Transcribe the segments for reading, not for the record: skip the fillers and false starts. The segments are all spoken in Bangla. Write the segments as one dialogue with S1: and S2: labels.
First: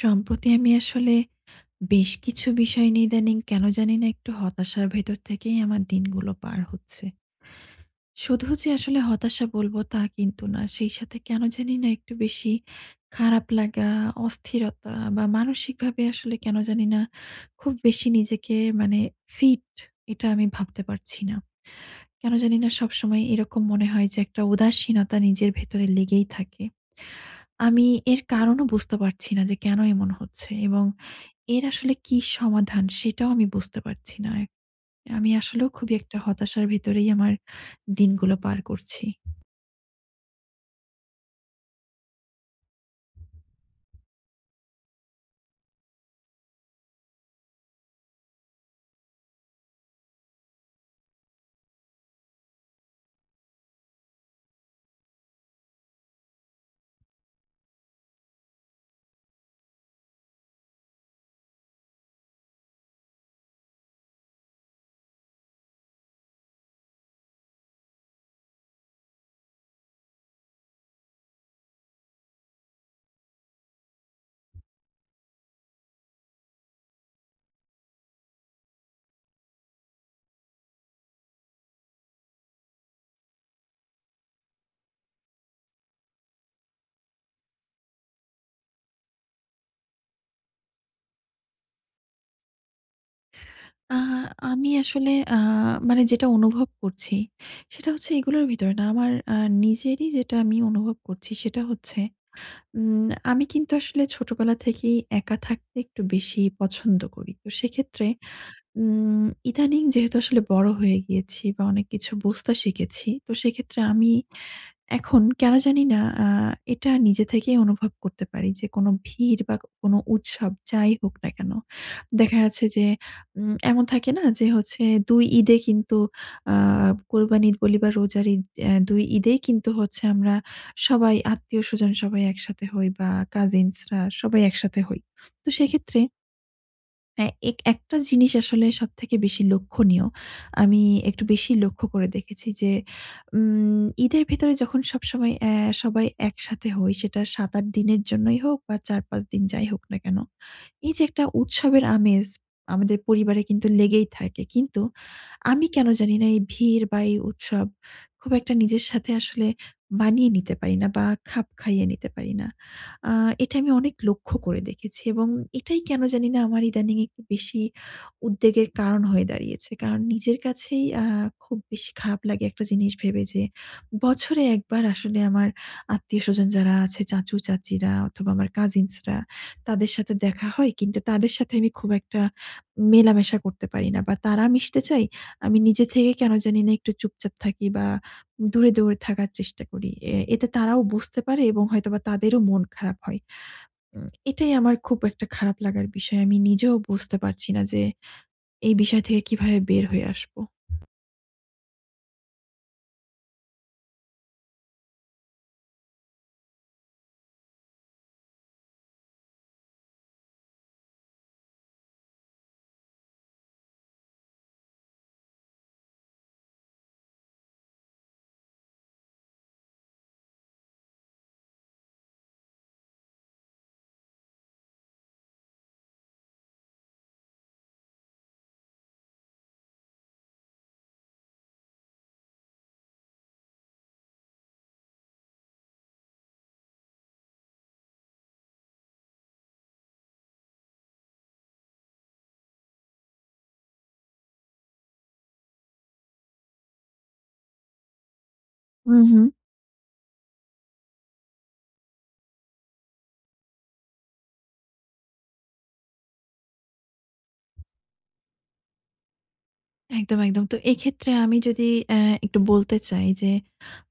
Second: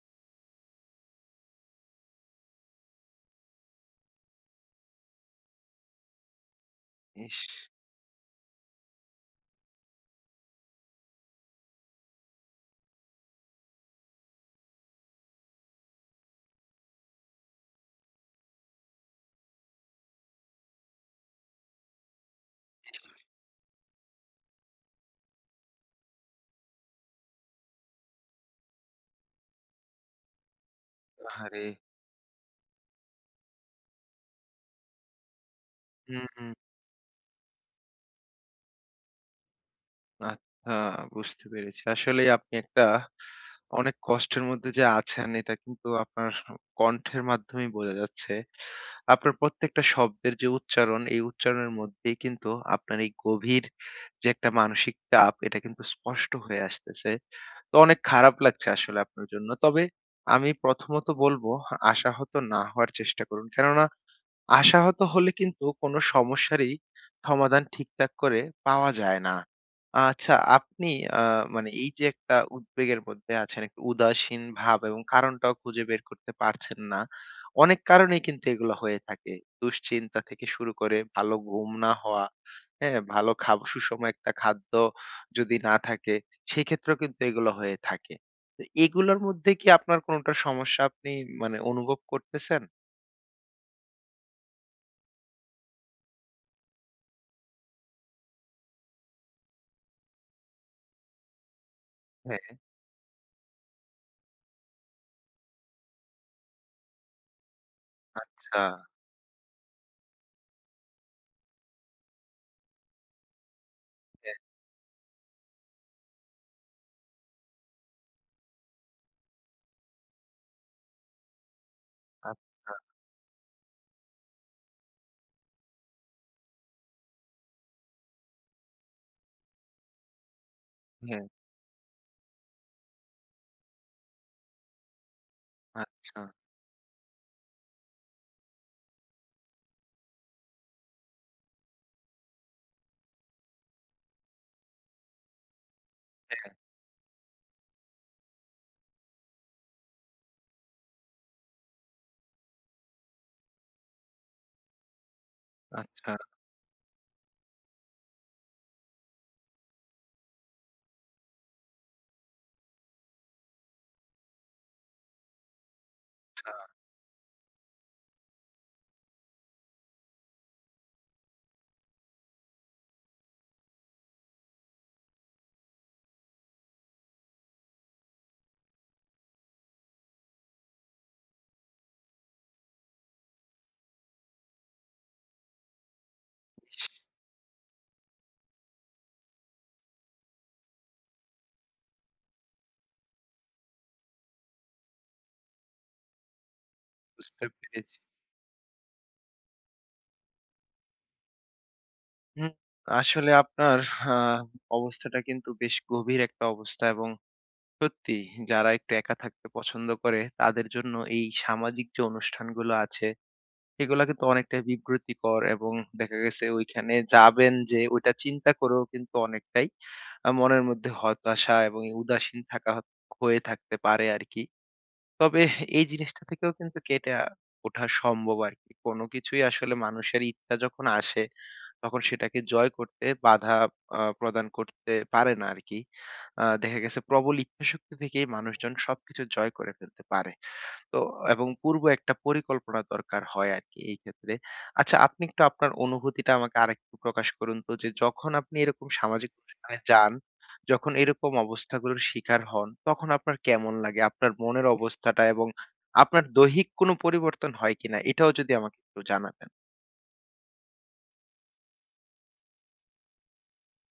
S1: সম্প্রতি আমি আসলে বেশ কিছু বিষয় নিয়ে ইদানিং কেন জানি না একটু হতাশার ভেতর থেকেই আমার দিনগুলো পার হচ্ছে।
S2: ইস!
S1: শুধু যে আসলে হতাশা বলবো তা কিন্তু না। সেই সাথে কেন জানি না একটু বেশি খারাপ লাগা, অস্থিরতা, বা মানসিকভাবে আসলে কেন জানি না খুব বেশি নিজেকে মানে ফিট এটা আমি ভাবতে পারছি না। কেন জানি না সবসময় এরকম মনে হয় যে একটা উদাসীনতা নিজের ভেতরে লেগেই থাকে। আমি এর কারণও বুঝতে পারছি না যে কেন এমন হচ্ছে, এবং এর
S2: আহারে!
S1: আসলে কি সমাধান সেটাও আমি বুঝতে পারছি না। আমি আসলেও খুবই একটা
S2: হুম, হুম।
S1: হতাশার ভেতরেই আমার দিনগুলো পার করছি।
S2: আচ্ছা, বুঝতে পেরেছি। আসলেই আপনি একটা অনেক কষ্টের মধ্যে যে আছেন এটা কিন্তু আপনার কণ্ঠের মাধ্যমেই বোঝা যাচ্ছে। আপনার প্রত্যেকটা শব্দের যে উচ্চারণ, এই উচ্চারণের মধ্যেই কিন্তু আপনার এই গভীর যে একটা মানসিক চাপ এটা কিন্তু স্পষ্ট হয়ে আসতেছে। তো অনেক খারাপ লাগছে আসলে আপনার জন্য। তবে আমি প্রথমত বলব, আশাহত না হওয়ার চেষ্টা করুন। কেননা আশাহত হলে কিন্তু কোনো সমস্যারই সমাধান ঠিকঠাক করে পাওয়া যায় না। আচ্ছা, আপনি আ মানে এই যে একটা উদ্বেগের মধ্যে আছেন, একটা উদাসীন ভাব এবং কারণটাও খুঁজে বের করতে পারছেন না। অনেক কারণেই কিন্তু এগুলো হয়ে থাকে। দুশ্চিন্তা থেকে শুরু করে ভালো ঘুম না হওয়া, হ্যাঁ? ভালো খাব সুষম একটা খাদ্য যদি না থাকে, সেক্ষেত্রেও কিন্তু এগুলো হয়ে থাকে। তো এগুলোর মধ্যে কি আপনার কোনটার সমস্যা আপনি মানে অনুভব করতেছেন?
S1: আ আমি আসলে মানে যেটা অনুভব করছি সেটা হচ্ছে, এগুলোর ভিতরে না, আমার নিজেরই যেটা আমি অনুভব করছি সেটা হচ্ছে,
S2: হ্যাঁ।
S1: আমি কিন্তু আসলে ছোটবেলা থেকেই একা থাকতে একটু বেশি পছন্দ করি। তো সেক্ষেত্রে
S2: আচ্ছা।
S1: ইদানিং যেহেতু আসলে বড় হয়ে গিয়েছি বা অনেক কিছু বুঝতে শিখেছি। তো সেক্ষেত্রে আমি
S2: হ্যাঁ,
S1: এখন কেন জানি না এটা নিজে থেকেই অনুভব করতে পারি যে কোনো ভিড় বা কোনো উৎসব যাই হোক না কেন, দেখা যাচ্ছে
S2: আচ্ছা,
S1: যে এমন থাকে না। যে হচ্ছে, ২ ঈদে কিন্তু, আ কোরবানি ঈদ বলি বা রোজার ঈদ, ২ ঈদেই কিন্তু হচ্ছে আমরা সবাই,
S2: হ্যাঁ,
S1: আত্মীয়স্বজন সবাই একসাথে হই, বা কাজিনসরা সবাই একসাথে হই। তো সেক্ষেত্রে
S2: আচ্ছা,
S1: হ্যাঁ, এক একটা জিনিস আসলে সবথেকে বেশি লক্ষণীয়। আমি একটু বেশি লক্ষ্য করে দেখেছি যে, ঈদের ভেতরে যখন সবসময় সবাই
S2: হ্যাঁ,
S1: একসাথে হই, সেটা ৭-৮ দিনের জন্যই হোক বা ৪-৫ দিন যাই হোক না কেন, এই যে একটা উৎসবের আমেজ আমাদের পরিবারে কিন্তু লেগেই থাকে। কিন্তু আমি কেন
S2: আচ্ছা,
S1: জানি না এই ভিড় বা এই উৎসব খুব একটা নিজের সাথে আসলে মানিয়ে নিতে পারি না বা খাপ খাইয়ে নিতে পারি না। আ এটা আমি অনেক লক্ষ্য করে দেখেছি, এবং এটাই কেন জানি না আমার ইদানিং একটু বেশি উদ্বেগের কারণ হয়ে দাঁড়িয়েছে। কারণ নিজের কাছেই খুব বেশি খারাপ লাগে একটা জিনিস ভেবে, যে বছরে একবার আসলে আমার আত্মীয়স্বজন যারা আছে, চাচু-চাচীরা অথবা আমার কাজিনসরা, তাদের সাথে দেখা হয়। কিন্তু তাদের সাথে আমি খুব একটা মেলামেশা করতে পারি না। বা তারা মিশতে চায়, আমি নিজে থেকে কেন জানি না একটু চুপচাপ থাকি বা দূরে, দূরে থাকার চেষ্টা করি। এতে তারাও বুঝতে পারে, এবং হয়তোবা তাদেরও মন খারাপ হয়। এটাই আমার খুব একটা খারাপ লাগার বিষয়। আমি নিজেও বুঝতে
S2: বুঝতে
S1: পারছি না যে
S2: পেরেছি।
S1: এই বিষয় থেকে কিভাবে বের হয়ে আসবো।
S2: হুম, আসলে আপনার আ অবস্থাটা কিন্তু বেশ গভীর একটা অবস্থা এবং সত্যি যারা একটু একা থাকতে পছন্দ করে তাদের জন্য এই সামাজিক যে অনুষ্ঠানগুলো আছে এগুলা কিন্তু অনেকটাই বিব্রতিকর, এবং দেখা গেছে ওইখানে যাবেন যে ওইটা চিন্তা করেও কিন্তু অনেকটাই মনের মধ্যে হতাশা এবং উদাসীন থাকা হয়ে থাকতে পারে আরকি। তবে এই জিনিসটা থেকেও কিন্তু কেটে ওঠা সম্ভব আরকি। কোন কিছুই আসলে মানুষের ইচ্ছা যখন আসে, তখন সেটাকে জয় করতে বাধা প্রদান করতে পারে না আরকি। দেখা গেছে প্রবল ইচ্ছাশক্তি থেকেই মানুষজন সবকিছু জয় করে ফেলতে পারে। তো এবং পূর্ব একটা পরিকল্পনা দরকার হয় আরকি এই ক্ষেত্রে। আচ্ছা, আপনি একটু আপনার অনুভূতিটা আমাকে আরেকটু প্রকাশ করুন তো যে যখন আপনি এরকম
S1: হুম, হুম।
S2: সামাজিক অনুষ্ঠানে যান, যখন এরকম অবস্থাগুলোর শিকার হন, তখন আপনার কেমন লাগে? আপনার মনের অবস্থাটা এবং আপনার দৈহিক কোনো পরিবর্তন হয় কিনা? এটাও যদি আমাকে একটু জানাতেন।
S1: একদম, একদম। তো এক্ষেত্রে আমি যদি একটু বলতে চাই যে,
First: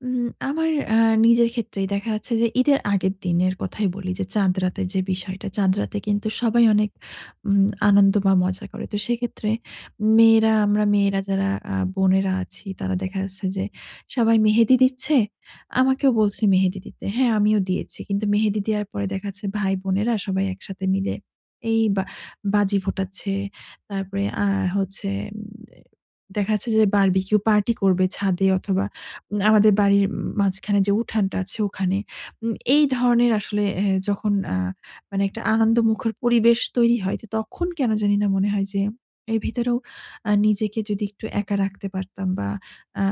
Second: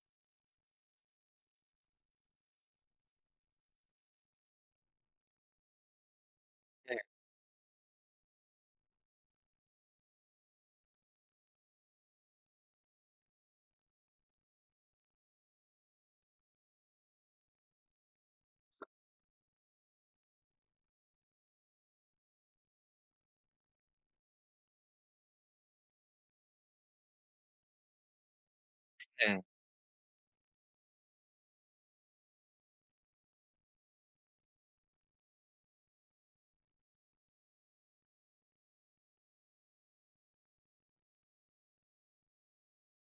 S1: আমার নিজের ক্ষেত্রেই দেখা যাচ্ছে যে ঈদের আগের দিনের কথাই বলি। যে চাঁদ রাতের যে বিষয়টা, চাঁদ রাতে কিন্তু সবাই অনেক
S2: হ্যাঁ,
S1: আনন্দ বা মজা করে। তো সেক্ষেত্রে মেয়েরা, আমরা মেয়েরা যারা বোনেরা আছি, তারা, দেখা যাচ্ছে যে সবাই মেহেদি দিচ্ছে। আমাকেও বলছে মেহেদি দিতে। হ্যাঁ, আমিও দিয়েছি। কিন্তু মেহেদি দেওয়ার পরে দেখা যাচ্ছে ভাই বোনেরা সবাই একসাথে মিলে এই বা বাজি ফোটাচ্ছে। তারপরে আ হচ্ছে দেখা যাচ্ছে যে বারবিকিউ পার্টি করবে ছাদে, অথবা
S2: হ্যাঁ।
S1: আমাদের বাড়ির মাঝখানে যে উঠানটা আছে ওখানে। এই ধরনের আসলে যখন মানে একটা আনন্দমুখর পরিবেশ তৈরি হয়, তো তখন কেন জানি না মনে হয় যে এর ভিতরেও নিজেকে যদি একটু একা রাখতে পারতাম, বা আ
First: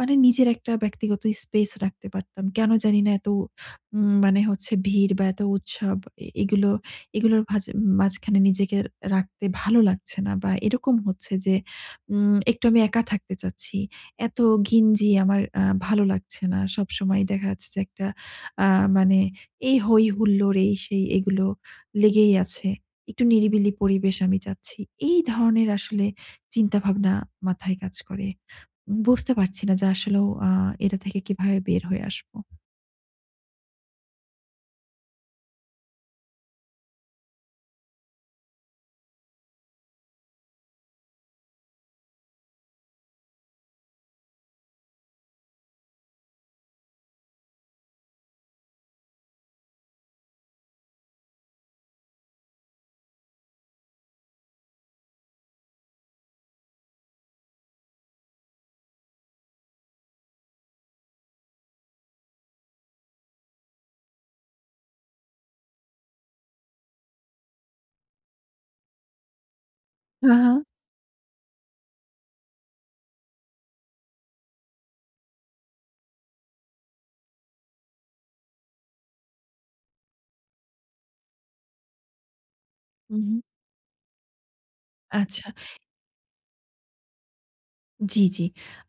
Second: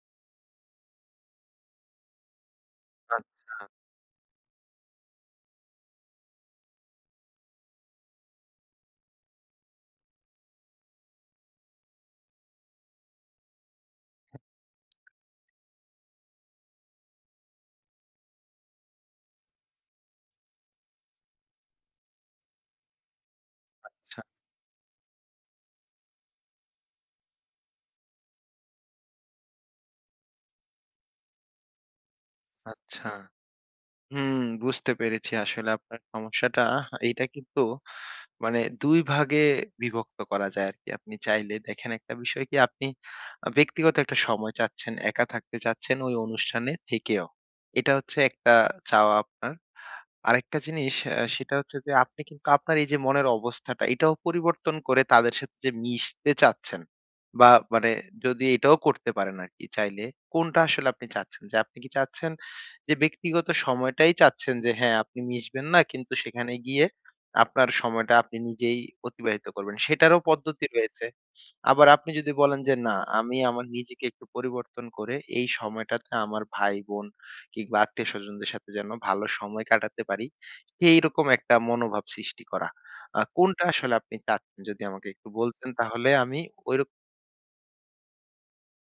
S1: মানে নিজের একটা ব্যক্তিগত স্পেস রাখতে পারতাম। কেন জানি না
S2: আচ্ছা,
S1: এত
S2: আচ্ছা।
S1: মানে হচ্ছে ভিড় বা এত উৎসব, এ এগুলো এগুলোর ভাজ মাঝখানে নিজেকে রাখতে ভালো লাগছে না। বা এরকম হচ্ছে যে একটু আমি একা থাকতে চাচ্ছি। এত ঘিঞ্জি আমার ভালো লাগছে না। সবসময় দেখা যাচ্ছে যে একটা আ মানে এই হই-হুল্লোড়, এই সেই, এগুলো লেগেই আছে। একটু নিরিবিলি পরিবেশ আমি চাচ্ছি। এই ধরনের আসলে চিন্তাভাবনা মাথায় কাজ করে। বুঝতে পারছি না যে আসলেও এটা থেকে কিভাবে বের হয়ে আসবো?
S2: আচ্ছা। হুম, বুঝতে পেরেছি আসলে আপনার সমস্যাটা। এইটা কিন্তু মানে ২ ভাগে বিভক্ত করা যায় আরকি। আপনি চাইলে দেখেন একটা বিষয় কি, আপনি ব্যক্তিগত একটা সময় চাচ্ছেন, একা থাকতে চাচ্ছেন ওই অনুষ্ঠানে থেকেও। এটা হচ্ছে একটা চাওয়া আপনার। আরেকটা জিনিস, সেটা হচ্ছে যে আপনি কিন্তু আপনার এই যে মনের অবস্থাটা এটাও পরিবর্তন করে তাদের সাথে যে মিশতে চাচ্ছেন বা মানে যদি এটাও করতে পারেন আরকি চাইলে, কোনটা আসলে আপনি চাচ্ছেন? যে আপনি কি চাচ্ছেন, যে ব্যক্তিগত সময়টাই চাচ্ছেন যে হ্যাঁ, আপনি মিশবেন না কিন্তু সেখানে গিয়ে আপনার সময়টা আপনি নিজেই অতিবাহিত করবেন। সেটারও
S1: হ্যাঁ, হ্যাঁ।
S2: পদ্ধতি রয়েছে। আবার আপনি যদি বলেন যে না, আমি আমার নিজেকে একটু পরিবর্তন করে এই সময়টাতে আমার ভাই-বোন কিংবা আত্মীয়স্বজনদের সাথে যেন ভালো সময় কাটাতে পারি, সেইরকম একটা মনোভাব সৃষ্টি করা।
S1: উহু।
S2: কোনটা আসলে আপনি চাচ্ছেন? যদি আমাকে একটু
S1: আচ্ছা।
S2: বলতেন তাহলে আমি ঐরকম
S1: জি, জি।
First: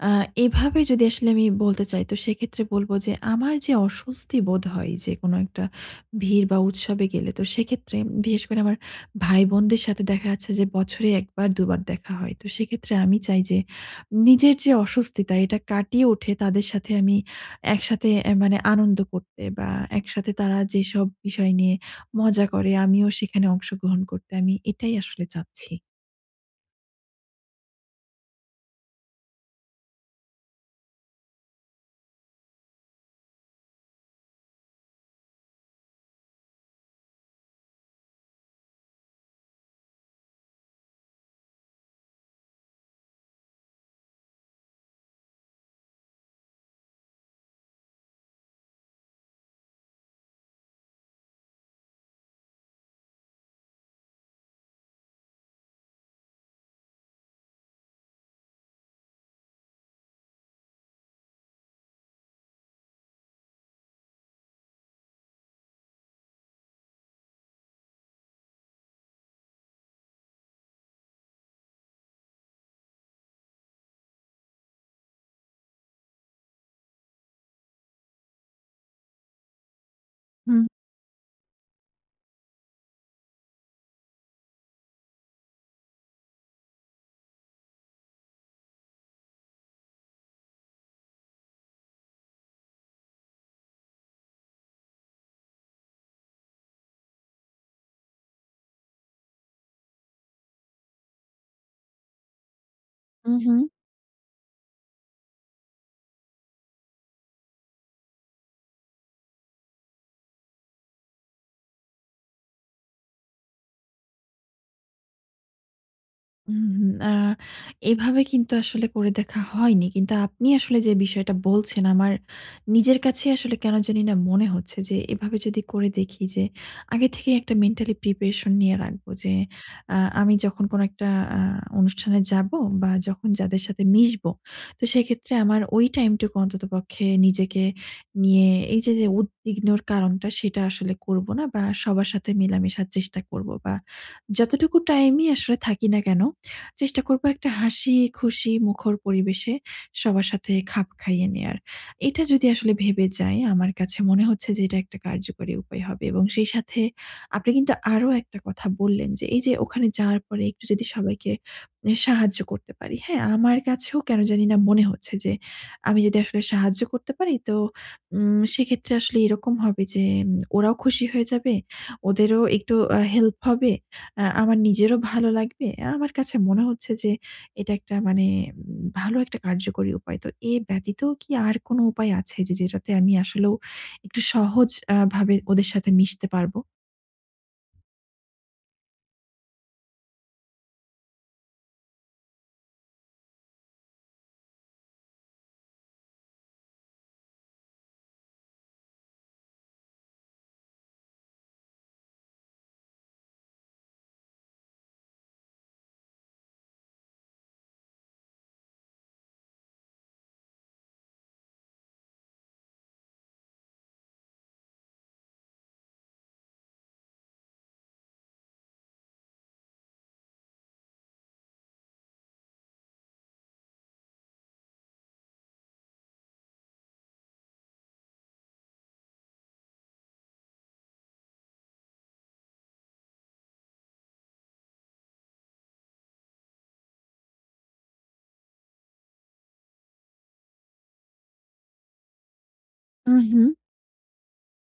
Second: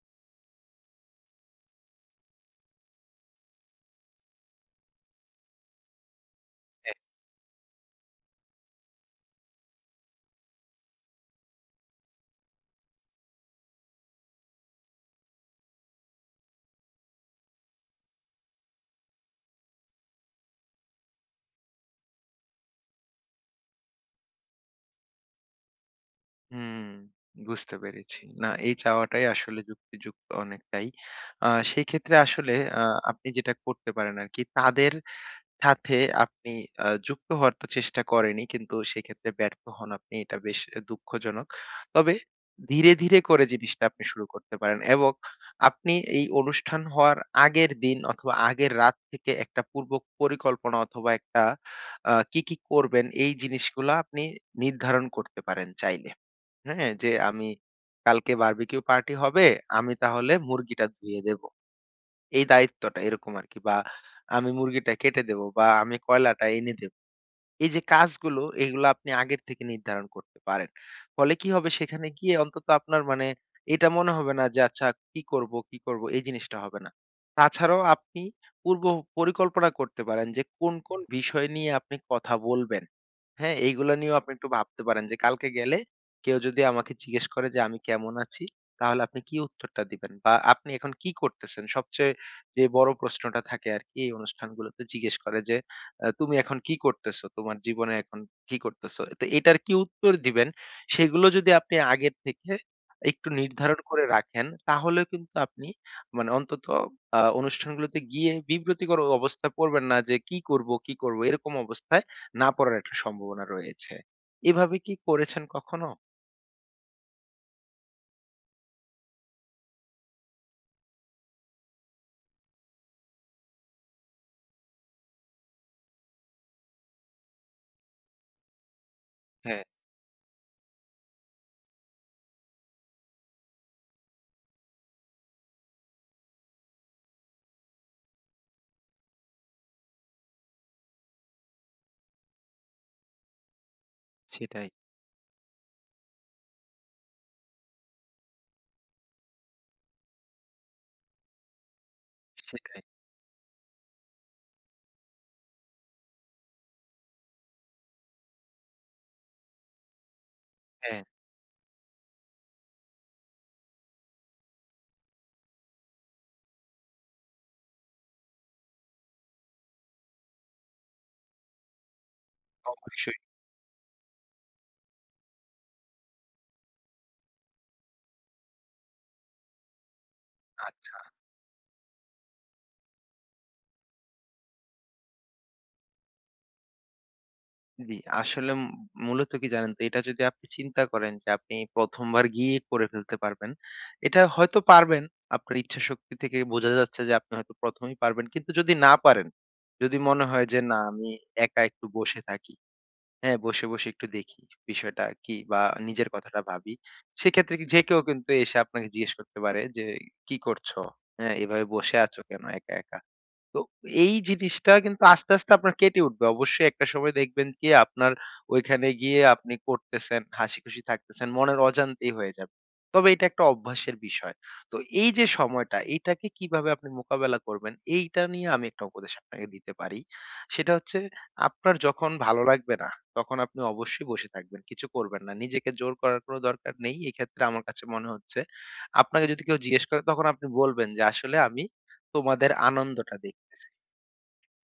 S1: আ এভাবে যদি আসলে আমি বলতে চাই, তো সেক্ষেত্রে বলব যে আমার যে অস্বস্তি বোধ হয় যে কোনো একটা ভিড় বা
S2: হ্যাঁ,
S1: উৎসবে গেলে, তো সেক্ষেত্রে বিশেষ করে আমার ভাই-বোনদের সাথে দেখা যাচ্ছে যে বছরে ১ বার ২ বার দেখা হয়। তো সেক্ষেত্রে আমি চাই যে নিজের যে অস্বস্তিটা এটা কাটিয়ে উঠে তাদের সাথে আমি একসাথে মানে আনন্দ করতে, বা একসাথে তারা যেসব বিষয় নিয়ে মজা করে আমিও সেখানে অংশগ্রহণ করতে, আমি এটাই আসলে চাচ্ছি।
S2: হুম, বুঝতে পেরেছি। না, এই চাওয়াটাই আসলে যুক্তিযুক্ত অনেকটাই। সেক্ষেত্রে আসলে আ আপনি যেটা করতে পারেন আরকি তাদের সাথে আপনি যুক্ত হওয়ার তো চেষ্টা করেনই, কিন্তু সেক্ষেত্রে ব্যর্থ হন আপনি। এটা বেশ দুঃখজনক। তবে ধীরে, ধীরে করে জিনিসটা আপনি শুরু করতে পারেন, এবং আপনি এই অনুষ্ঠান হওয়ার আগের দিন অথবা আগের রাত থেকে একটা পূর্ব পরিকল্পনা অথবা একটা কি, কি করবেন এই জিনিসগুলা আপনি নির্ধারণ করতে পারেন চাইলে। হ্যাঁ? যে আমি কালকে বারবিকিউ পার্টি হবে, আমি তাহলে মুরগিটা ধুয়ে দেব। এই দায়িত্বটা এরকম আরকি, বা আমি মুরগিটা কেটে দেব বা আমি কয়লাটা এনে দেব। এই যে কাজগুলো, এগুলো আপনি আগের থেকে নির্ধারণ করতে পারেন। ফলে কি হবে, সেখানে গিয়ে অন্তত আপনার মানে এটা মনে হবে না যে আচ্ছা কি করব, কি করব এই জিনিসটা হবে না। তাছাড়াও আপনি পূর্ব পরিকল্পনা করতে পারেন যে
S1: হুম,
S2: কোন, কোন বিষয় নিয়ে আপনি কথা বলবেন। হ্যাঁ, এইগুলা নিয়েও আপনি একটু ভাবতে পারেন যে কালকে গেলে কেউ যদি আমাকে জিজ্ঞেস করে যে আমি কেমন আছি? তাহলে আপনি কি উত্তরটা দিবেন? বা আপনি এখন কি করতেছেন? সবচেয়ে যে বড় প্রশ্নটা থাকে আরকি এই অনুষ্ঠানগুলোতে জিজ্ঞেস করে যে, "তুমি এখন কি করতেছো? তোমার জীবনে এখন কি করতেছো?" তো এটার কি উত্তর দিবেন? সেগুলো যদি আপনি আগের থেকে একটু
S1: হু, হু।
S2: নির্ধারণ করে রাখেন, তাহলেও কিন্তু আপনি মানে অন্তত অনুষ্ঠানগুলোতে গিয়ে বিব্রতিকর অবস্থায় পড়বেন না যে, "কি করব, কি করব?" এরকম অবস্থায় না পড়ার একটা সম্ভাবনা রয়েছে। এভাবে কি করেছেন কখনো?
S1: হুম, এভাবে কিন্তু আসলে করে দেখা হয়নি। কিন্তু আপনি আসলে যে বিষয়টা বলছেন, আমার নিজের কাছে আসলে কেন জানি না মনে হচ্ছে যে এভাবে যদি করে দেখি, যে আগে থেকেই একটা মেন্টালি প্রিপারেশন নিয়ে রাখবো, যে
S2: হ্যাঁ,
S1: আমি যখন কোনো একটা আ অনুষ্ঠানে যাবো বা যখন যাদের সাথে মিশবো, তো সেক্ষেত্রে আমার ওই টাইমটুকু অন্ততপক্ষে নিজেকে নিয়ে এই যে, উদ্বিগ্নর কারণটা সেটা আসলে করব না, বা সবার সাথে মেলামেশার চেষ্টা করব, বা
S2: সেটাই,
S1: যতটুকু টাইমই আসলে থাকি না কেন চেষ্টা করবো একটা হাসি-খুশি মুখর পরিবেশে সবার সাথে খাপ খাইয়ে নেয়ার। এটা যদি আসলে
S2: সেটাই।
S1: ভেবে যাই, আমার কাছে মনে হচ্ছে যে এটা একটা কার্যকরী উপায় হবে, এবং সেই সাথে আপনি কিন্তু আরো একটা কথা বললেন, যে এই যে ওখানে যাওয়ার পরে একটু যদি
S2: হ্যাঁ,
S1: সবাইকে সাহায্য করতে পারি, হ্যাঁ? আমার কাছেও কেন জানি না মনে হচ্ছে যে, আমি যদি আসলে সাহায্য করতে পারি, তো সেক্ষেত্রে আসলে এরকম হবে যে, ওরাও খুশি হয়ে যাবে, ওদেরও একটু
S2: অবশ্যই।
S1: হেল্প হবে, আমার নিজেরও ভালো লাগবে। আমার কাছে মনে হচ্ছে যে এটা একটা মানে ভালো একটা কার্যকরী উপায়। তো এ
S2: আচ্ছা।
S1: ব্যতীতও কি আর কোনো উপায় আছে যে যেটাতে আমি আসলেও একটু সহজ ভাবে ওদের সাথে মিশতে পারবো?
S2: জি, আসলে মূলত কি জানেন তো, এটা যদি আপনি চিন্তা করেন যে আপনি ১ম বার গিয়ে করে ফেলতে পারবেন। এটা হয়তো পারবেন। আপনার ইচ্ছাশক্তি থেকে বোঝা যাচ্ছে যে আপনি হয়তো ১ম এই পারবেন। কিন্তু যদি না পারেন, যদি মনে হয় যে না আমি একা একটু বসে থাকি, হ্যাঁ, বসে, বসে একটু দেখি বিষয়টা কি বা নিজের কথাটা ভাবি। সেক্ষেত্রে কি যে কেউ কিন্তু এসে আপনাকে জিজ্ঞেস করতে পারে যে, "কি করছো? হ্যাঁ, এভাবে বসে আছো কেন একা, একা?" তো এই জিনিসটা কিন্তু আস্তে, আস্তে আপনার কেটে উঠবে। অবশ্যই একটা সময় দেখবেন কি আপনার ওইখানে গিয়ে আপনি করতেছেন, হাসিখুশি থাকতেছেন, মনের অজান্তেই হয়ে যাবে। তবে এটা একটা অভ্যাসের বিষয়। তো এই যে সময়টা, এটাকে কিভাবে আপনি মোকাবেলা করবেন, এইটা নিয়ে আমি একটা উপদেশ আপনাকে দিতে পারি। সেটা হচ্ছে, আপনার যখন ভালো লাগবে না, তখন আপনি অবশ্যই বসে থাকবেন। কিছু করবেন না। নিজেকে জোর করার কোনো দরকার নেই। এক্ষেত্রে আমার কাছে মনে হচ্ছে, আপনাকে যদি কেউ জিজ্ঞেস করে তখন আপনি বলবেন যে, "আসলে আমি তোমাদের আনন্দটা
S1: উহু,
S2: দেখি।"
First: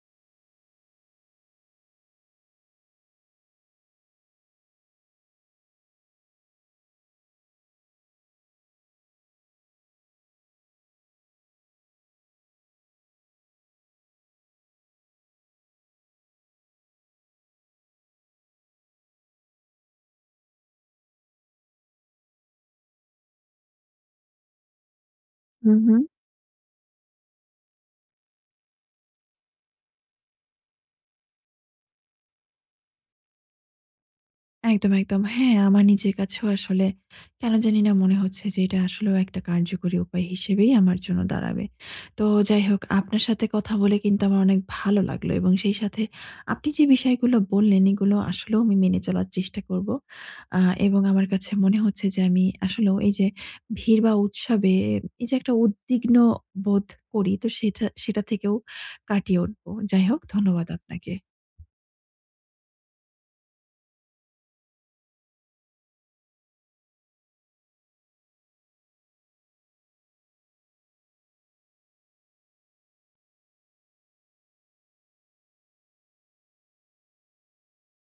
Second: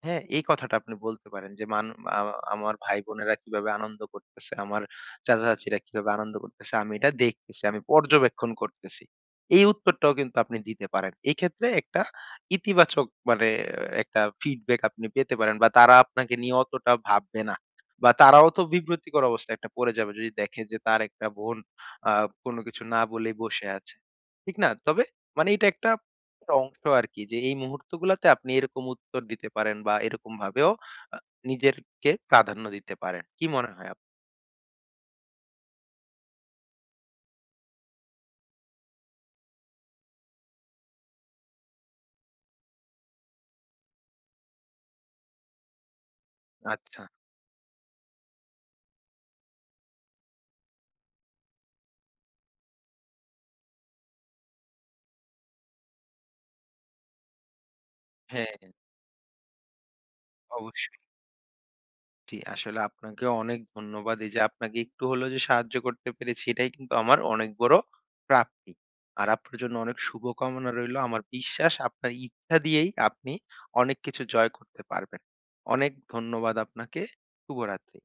S2: হ্যাঁ, এই কথাটা আপনি বলতে পারেন যে মান আ আমার ভাই-বোনেরা কিভাবে আনন্দ করতেছে, আমার চাচা-চাচীরা কিভাবে আনন্দ করতেছে, আমি এটা দেখতেছি, আমি পর্যবেক্ষণ করতেছি। এই উত্তরটাও কিন্তু আপনি দিতে পারেন। এই ক্ষেত্রে একটা ইতিবাচক মানে একটা ফিডব্যাক আপনি পেতে পারেন বা তারা আপনাকে নিয়ে অতটা ভাববে না। বা তারাও তো বিব্রতিকর অবস্থায় একটা পড়ে যাবে যদি দেখে যে তার একটা বোন আ কোনো কিছু না বলেই বসে আছে। ঠিক না? তবে মানে এটা
S1: হু,
S2: একটা
S1: হু।
S2: একটা অংশ আরকি যে এই মুহূর্তগুলাতে আপনি এরকম উত্তর দিতে পারেন বা এরকম ভাবেও আ নিজেরকে প্রাধান্য দিতে পারেন। কি মনে হয় আপ
S1: একদম, একদম। হ্যাঁ, আমার নিজের কাছেও আসলে কেন জানি না মনে হচ্ছে যে এটা আসলেও একটা কার্যকরী উপায় হিসেবেই আমার জন্য দাঁড়াবে। তো যাই হোক, আপনার সাথে কথা বলে কিন্তু আমার অনেক ভালো লাগলো, এবং সেই সাথে আপনি যে
S2: আচ্ছা।
S1: বিষয়গুলো বললেন এগুলো আসলেও আমি মেনে চলার চেষ্টা করব। আ এবং আমার কাছে মনে হচ্ছে যে আমি আসলেও এই যে ভিড় বা উৎসবে, এই যে একটা উদ্বিগ্ন বোধ করি, তো সেটা সেটা থেকেও
S2: হ্যাঁ,
S1: কাটিয়ে উঠবো। যাই হোক, ধন্যবাদ
S2: অবশ্যই।
S1: আপনাকে।
S2: জি, আসলে আপনাকেও অনেক ধন্যবাদ। এই যে আপনাকে একটু হলেও যে সাহায্য করতে পেরেছি, এটাই কিন্তু আমার অনেক বড় প্রাপ্তি। আর আপনার জন্য অনেক শুভকামনা রইলো। আমার বিশ্বাস, আপনার ইচ্ছা দিয়েই আপনি অনেক কিছু জয় করতে পারবেন। অনেক ধন্যবাদ আপনাকে। শুভরাত্রি।